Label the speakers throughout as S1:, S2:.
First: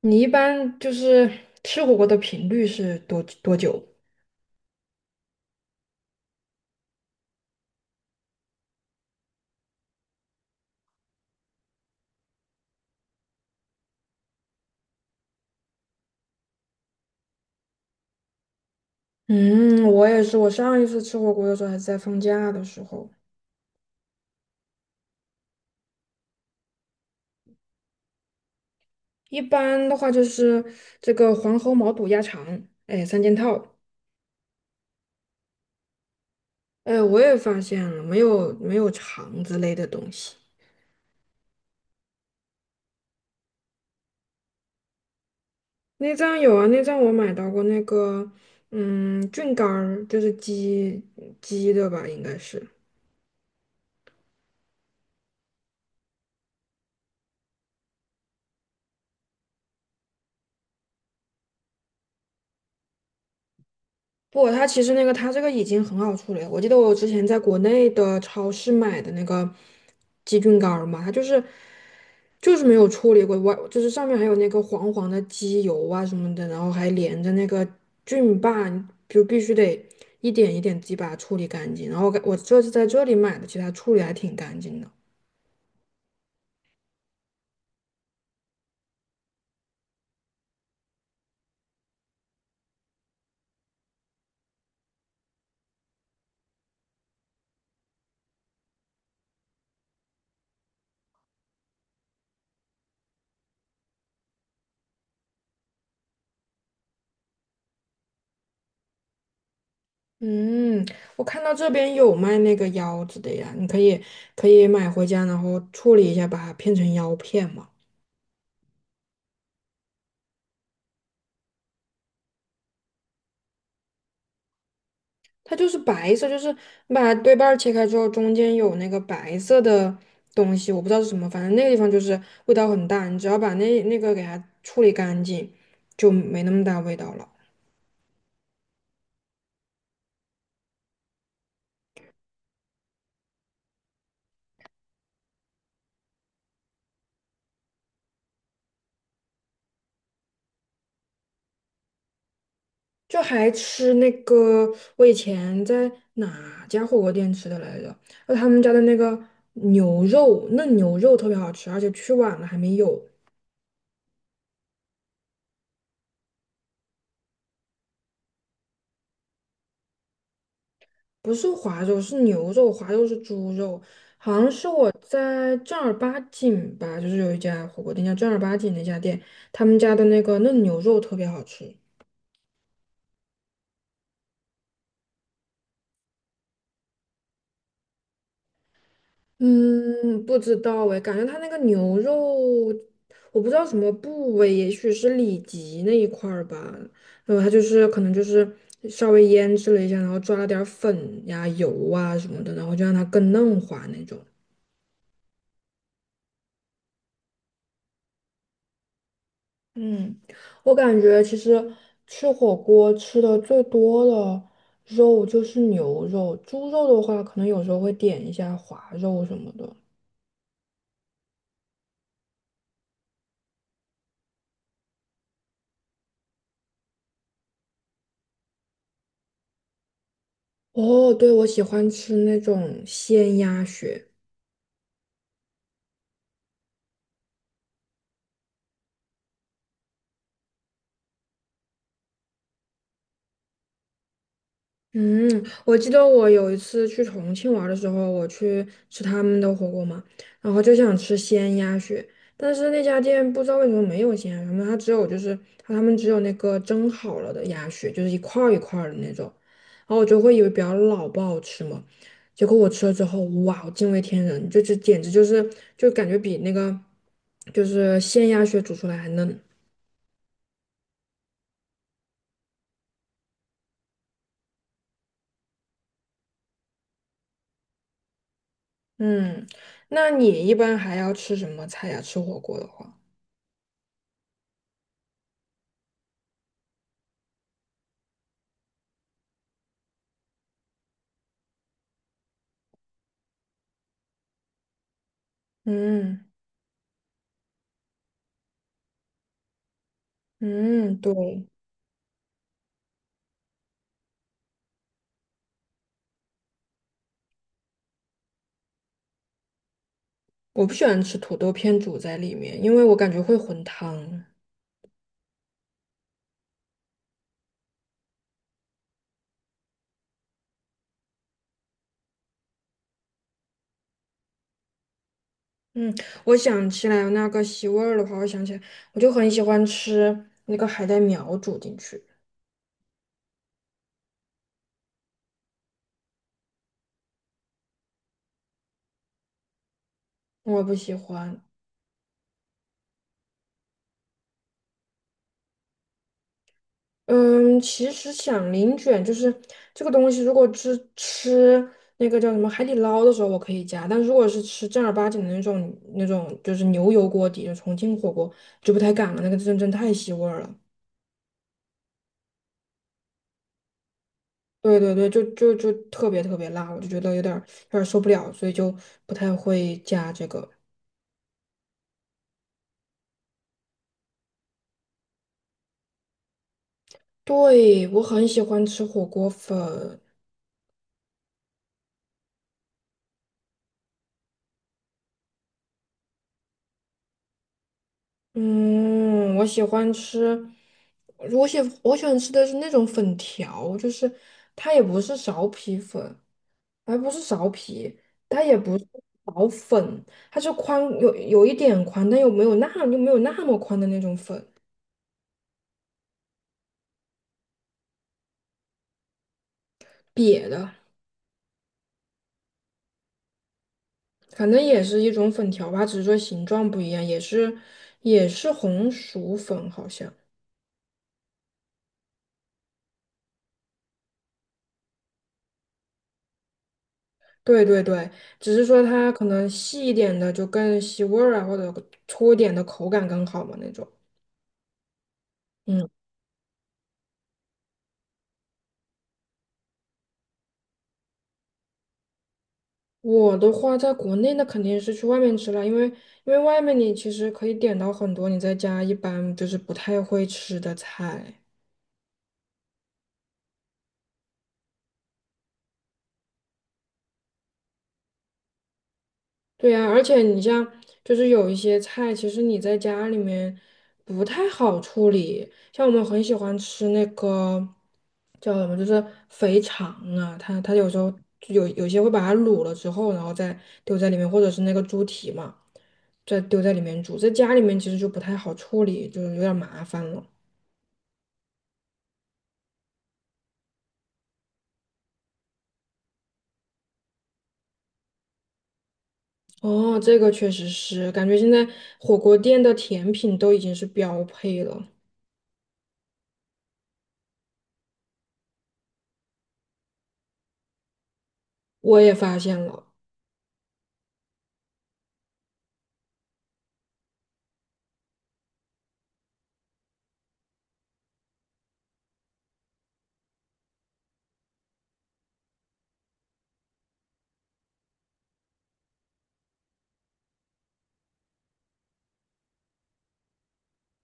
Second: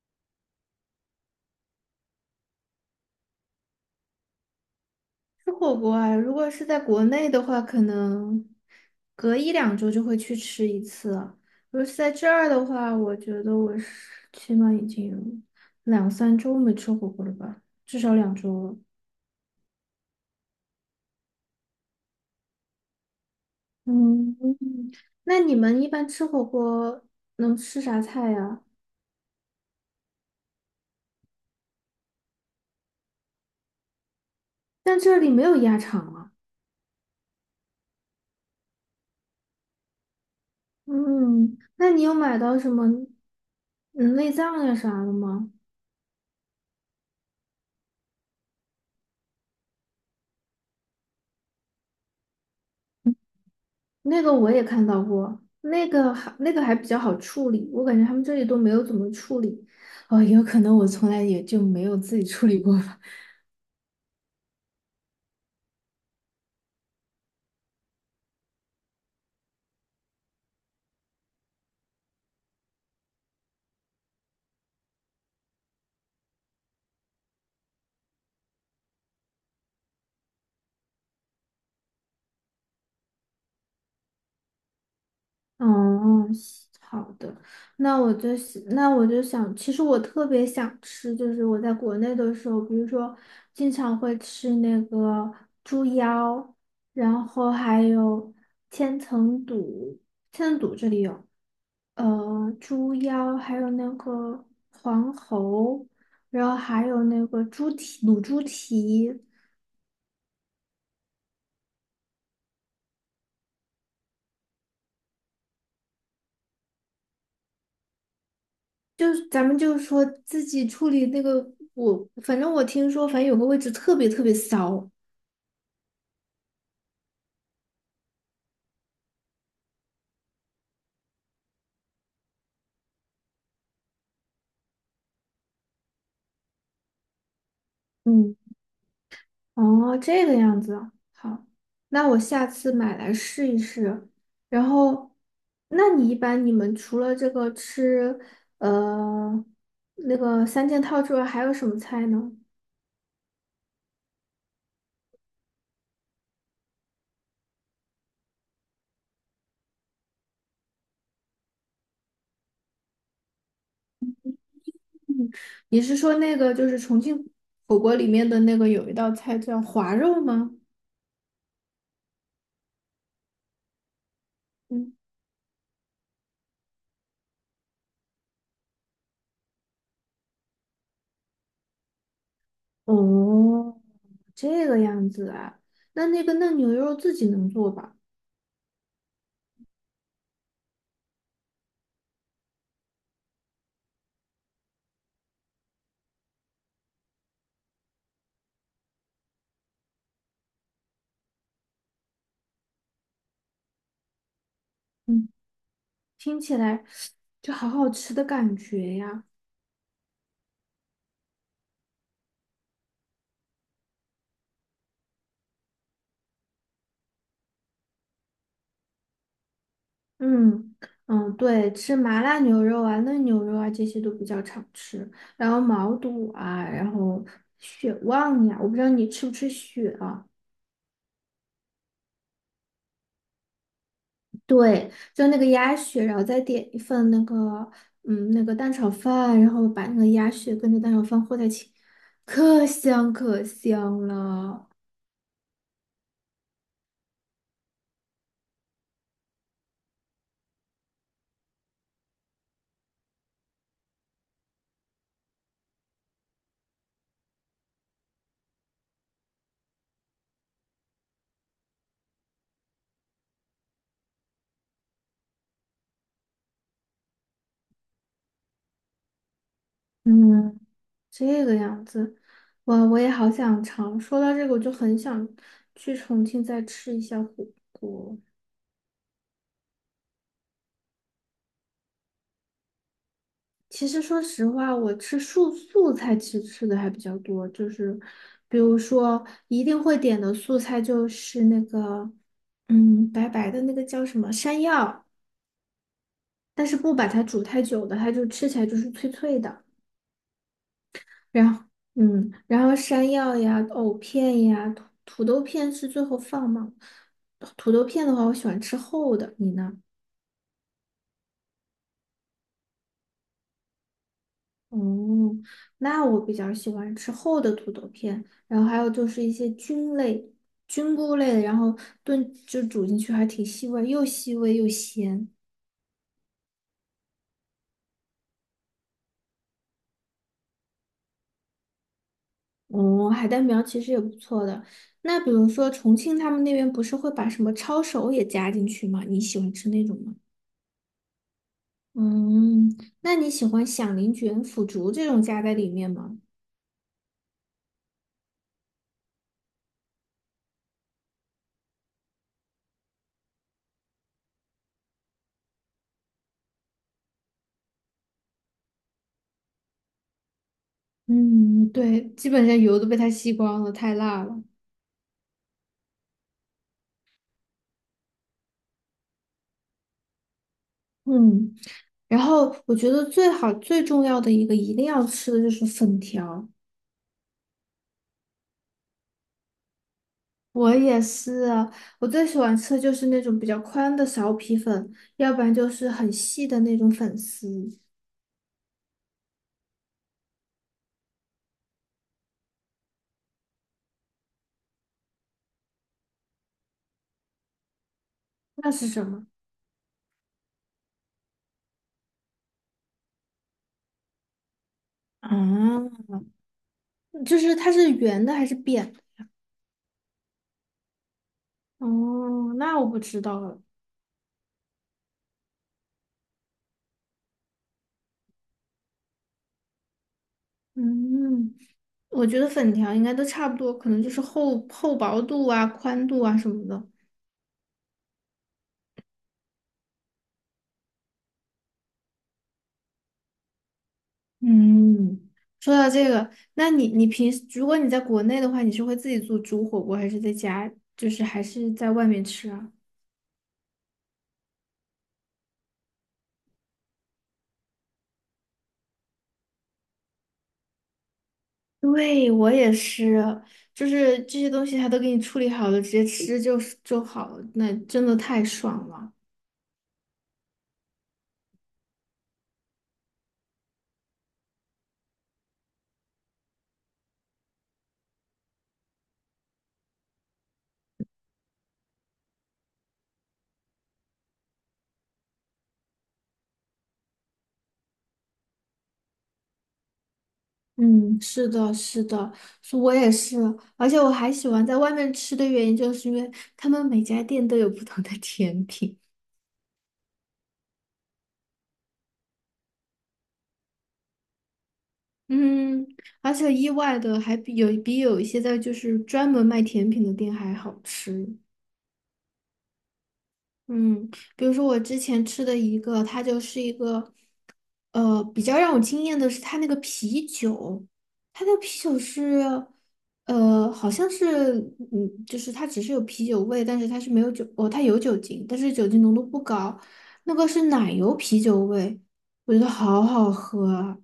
S1: 你一般就是吃火锅的频率是多多久？
S2: 吃火锅啊，如果是在国内的话，可能隔一两周就会去吃一次。如果是在这儿的话，我觉得我是起码已经有两三周没吃火锅了吧，至少两周了。
S1: 嗯，我也是。我上一次吃火锅的时候还是在放假的时候。
S2: 嗯，那你们一般吃火锅能吃啥菜呀？
S1: 一般的话就是这个黄喉毛肚鸭肠，哎，三件套。
S2: 但这里没有鸭肠啊。
S1: 哎，我也发现了，没有肠之类的东西。
S2: 嗯，那你有买到什么嗯内脏呀啥的吗？
S1: 内脏有啊，内脏我买到过那个，嗯，菌干儿，就是鸡的吧，应该是。
S2: 那个我也看到过，那个还比较好处理，我感觉他们这里都没有怎么处理。哦，有可能我从来也就没有自己处理过吧。
S1: 不，它其实那个它这个已经很好处理了。我记得我之前在国内的超市买的那个鸡菌干儿嘛，它就是没有处理过，外就是上面还有那个黄黄的鸡油啊什么的，然后还连着那个菌霸，你就必须得一点一点自己把它处理干净。然后我这次在这里买的，其实它处理还挺干净的。
S2: 哦，西好的，那我就想，其实我特别想吃，就是我在国内的时候，比如说经常会吃那个猪腰，然后还有千层肚，千层肚这里有。猪腰，还有那个黄喉，然后还有那个猪蹄、卤猪蹄，
S1: 嗯，我看到这边有卖那个腰子的呀，你可以买回家，然后处理一下，把它片成腰片嘛。
S2: 咱们就是说自己处理那个，反正我听说，反正有个位置特别特别骚。
S1: 它就是白色，就是你把对半儿切开之后，中间有那个白色的东西，我不知道是什么，反正那个地方就是味道很大。你只要把那个给它处理干净，就没那么大味道了。
S2: 嗯，哦，这个样子啊，好，那我下次买来试一试。然后，那你一般你们除了这个吃，呃，那个三件套之外，还有什么菜呢？
S1: 就还吃那个，我以前在哪家火锅店吃的来着？他们家的那个牛肉，嫩牛肉特别好吃，而且去晚了还没有。
S2: 你是说那个就是重庆火锅里面的那个有一道菜叫滑肉吗？
S1: 不是滑肉，是牛肉，滑肉是猪肉，好像是我
S2: 嗯，
S1: 在正儿八经吧，就是有一家火锅店叫正儿八经那家店，他们家的那个嫩牛肉特别好吃。
S2: 哦，这个样子啊，那那个嫩牛肉自己能做吧？
S1: 嗯，不知道哎，感觉他那个牛肉，我不知道什么部位，也许是里脊那一块儿吧。然后他可能就是稍微腌制了一下，然后抓了点儿粉呀、油啊什么的，然后就让它更嫩滑那种。
S2: 嗯，听起来就好好吃的感觉呀。
S1: 嗯，我感觉其实吃火锅吃的最多的肉就是牛肉，猪肉的话可能有时候会点一下滑肉什么的。
S2: 嗯嗯，对，吃麻辣牛肉啊、嫩牛肉啊这些都比较常吃，然后毛肚啊，然后血旺呀，我不知道你吃不吃血啊。
S1: 哦，对，我喜欢吃那种鲜鸭血。
S2: 对，就那个鸭血，然后再点一份那个，嗯，那个蛋炒饭，然后把那个鸭血跟着蛋炒饭和在一起，可香可香了。
S1: 嗯，我记得我有一次去重庆玩儿的时候，我去吃他们的火锅嘛，然后就想吃鲜鸭血，但是那家店不知道为什么没有鲜鸭血，它只有他们只有那个蒸好了的鸭血，就是一块儿一块儿的那种，然后我就会以为比较老不好吃嘛，结果我吃了之后，哇，我惊为天人，这简直就感觉比那个就是鲜鸭血煮出来还嫩。
S2: 嗯，这个样子，哇，我也好想尝。说到这个，我就很想去重庆再吃一下火锅。
S1: 嗯，那你一般还要吃什么菜呀？吃火锅的话，
S2: 其实说实话，我吃素菜其实吃的还比较多，就是比如说一定会点的素菜就是那个，嗯，白白的那个叫什么山药。
S1: 嗯。
S2: 但是不把它煮太久的，它就吃起来就是脆脆的。
S1: 嗯，对，
S2: 然后，嗯，然后山药呀、藕片呀、土豆片是最后放吗？土豆片的话，我喜欢吃厚的，你呢？
S1: 我不喜欢吃土豆片煮在里面，因为我感觉会混汤。
S2: 哦，那我比较喜欢吃厚的土豆片，然后还有就是一些菌类、菌菇类的，然后煮进去还挺吸味，又吸味又咸。
S1: 嗯，我想起来那个吸味儿的话，我想起来，我就很喜欢吃那个海带苗煮进去，
S2: 哦，海带苗其实也不错的。那比如说重庆他们那边不是会把什么抄手也加进去吗？你喜欢吃那种吗？
S1: 我不喜欢。
S2: 嗯，那你喜欢响铃卷、腐竹这种加在里面吗？
S1: 嗯，其实响铃卷就是这个东西，如果是吃那个叫什么海底捞的时候，我可以加，但如果是吃正儿八经的那种就是牛油锅底的重庆火锅，就不太敢了，那个真真太吸味儿了。
S2: 嗯，对，基本上油都被它吸光了，太辣了。
S1: 对对对，就特别特别辣，我就觉得有点儿受不了，所以就不太会加这个。
S2: 嗯，然后我觉得最好最重要的一个一定要吃的就是粉条。
S1: 对，我很喜欢吃火锅粉，
S2: 我也是啊，我最喜欢吃的就是那种比较宽的苕皮粉，要不然就是很细的那种粉丝。
S1: 嗯，我喜欢吃，我喜欢吃的是那种粉条，就是它也不是苕皮粉，还不是苕皮，它也
S2: 那
S1: 不是
S2: 是什么？
S1: 苕粉，它是宽有一点宽，但又没有那么宽的那种粉，
S2: 啊，就是它是圆的还是扁的？
S1: 瘪的。
S2: 哦，那我不知道了。
S1: 反正也是一种粉条吧，只是说形状不一样，也是红薯粉，好像。
S2: 嗯，我觉得粉条应该都差不多，可能就是厚薄度啊、宽度啊什么的。
S1: 对对对，只是说它可能细一点的就更吸味儿啊，或者粗一点的口感更好嘛那种。
S2: 嗯，说
S1: 嗯，
S2: 到这个，那你平时如果你在国内的话，你是会自己做煮火锅，还是在家，就是还是在外面吃啊？
S1: 我的话在国内那肯定是去外面吃了，因为因为外面你其实可以点到很多你在家一般就是不太会吃的菜。
S2: 对，我也是，就是这些东西他都给你处理好了，直接吃就好了，那真的太爽了。
S1: 对呀，而且你像就是有一些菜，其实你在家里面不太好处理。像我们很喜欢吃那个叫什么，就是肥肠啊，它有时候就有些会把它卤了之后，然后再丢在里面，或者是那个猪蹄嘛，再丢在里面煮。在家里面其实就不太好处理，就是有点儿麻烦了。
S2: 嗯，是的，是的，是我也是，而且我还喜欢在外面吃的原因，就是因为他们每家店都有不同的甜品，
S1: 哦，这个确实是，感觉现在火锅店的甜品都已经是标配了，
S2: 嗯，而且意外的还比有一些在就是专门卖甜品的店还好吃。
S1: 我也发现了。
S2: 嗯，比如说我之前吃的一个，它就是一个，比较让我惊艳的是它那个啤酒，它那个啤酒是，好像是，嗯，就是它只是有啤酒味，但是它是没有酒，哦，它有酒精，但是酒精浓度不高，那个是奶油啤酒味，我觉得好好喝啊。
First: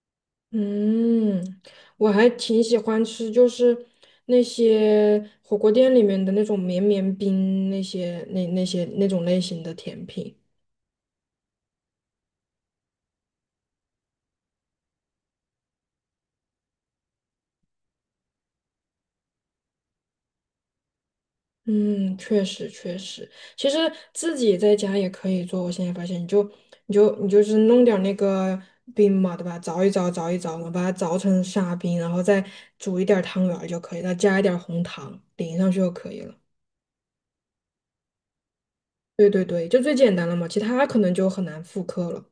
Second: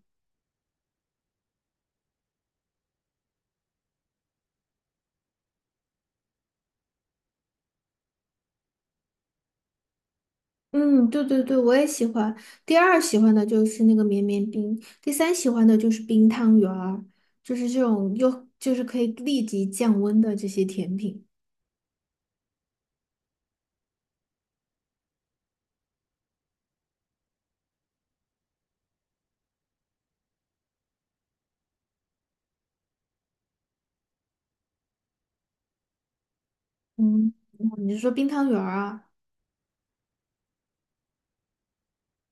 S1: 嗯，我还挺喜欢吃，就是那些火锅店里面的那种绵绵冰，那些那种类型的甜品。
S2: 嗯，对对对我也喜欢。第二喜欢的就是那个绵绵冰，第三喜欢的就是冰汤圆儿，就是这种又就是可以立即降温的这些甜品。
S1: 嗯，确实确实，其实自己在家也可以做。我现在发现，你就是弄点儿那个冰嘛，对吧？凿一凿嘛，把它凿成沙冰，然后再煮一点儿汤圆儿就可以了，加一点儿红糖淋上去就可以了。
S2: 嗯，哦你是说冰汤圆儿啊？
S1: 对对对，就最简单了嘛，其他可能就很难复刻了。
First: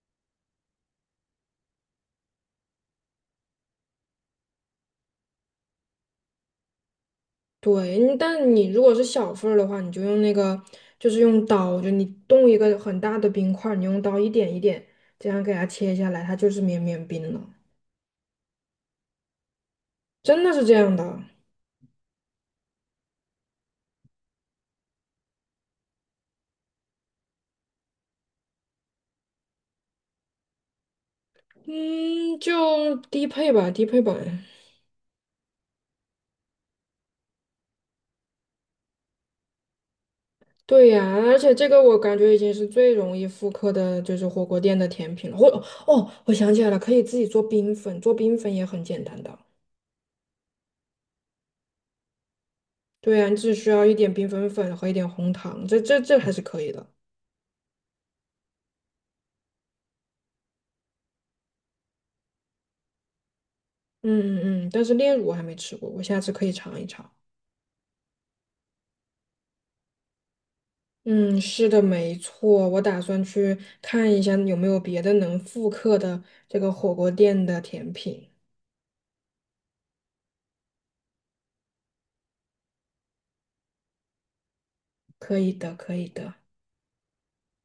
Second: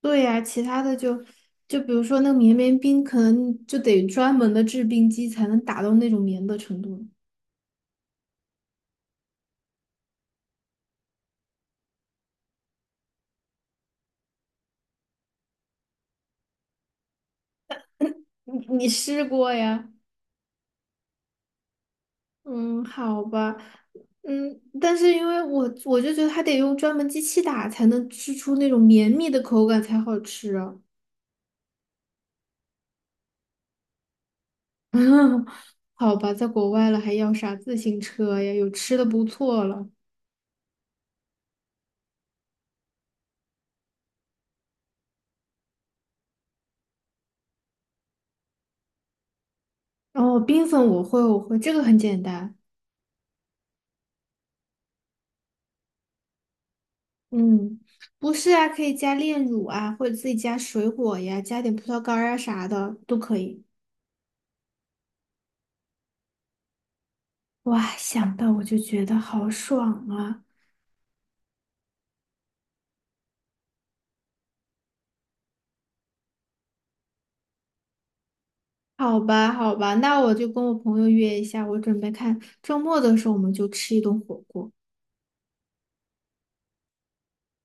S2: 对呀，其他的就就比如说那个绵绵冰，可能就得专门的制冰机才能达到那种绵的程度。
S1: 对，你但你如果是小份儿的话，你就用那个，就是用刀，就你冻一个很大的冰块儿，你用刀一点一点这样给它切下来，它就是绵绵冰了，
S2: 你试过呀？
S1: 真的是这样的。
S2: 嗯，好吧，嗯，但是因为我就觉得它得用专门机器打才能吃出那种绵密的口感才好吃啊。
S1: 嗯，就低配吧，低配版。
S2: 好吧，在国外了还要啥自行车呀？有吃的不错了。
S1: 对呀，而且这个我感觉已经是最容易复刻的，就是火锅店的甜品了。哦，我想起来了，可以自己做冰粉，做冰粉也很简单的。
S2: 然后冰粉我会，我会，这个很简单。
S1: 对呀，你只需要一点冰粉粉和一点红糖，这还是可以的。
S2: 嗯，不是啊，可以加炼乳啊，或者自己加水果呀，加点葡萄干儿啊啥的都可以。
S1: 嗯嗯嗯，但是炼乳我还没吃过，我下次可以尝一尝。
S2: 哇，想到我就觉得好爽啊！
S1: 嗯，是的，没错，我打算去看一下有没有别的能复刻的这个火锅店的甜品。
S2: 好吧，好吧，那我就跟我朋友约一下，我准备看周末的时候我们就吃一顿火锅。
S1: 可以的，可以的。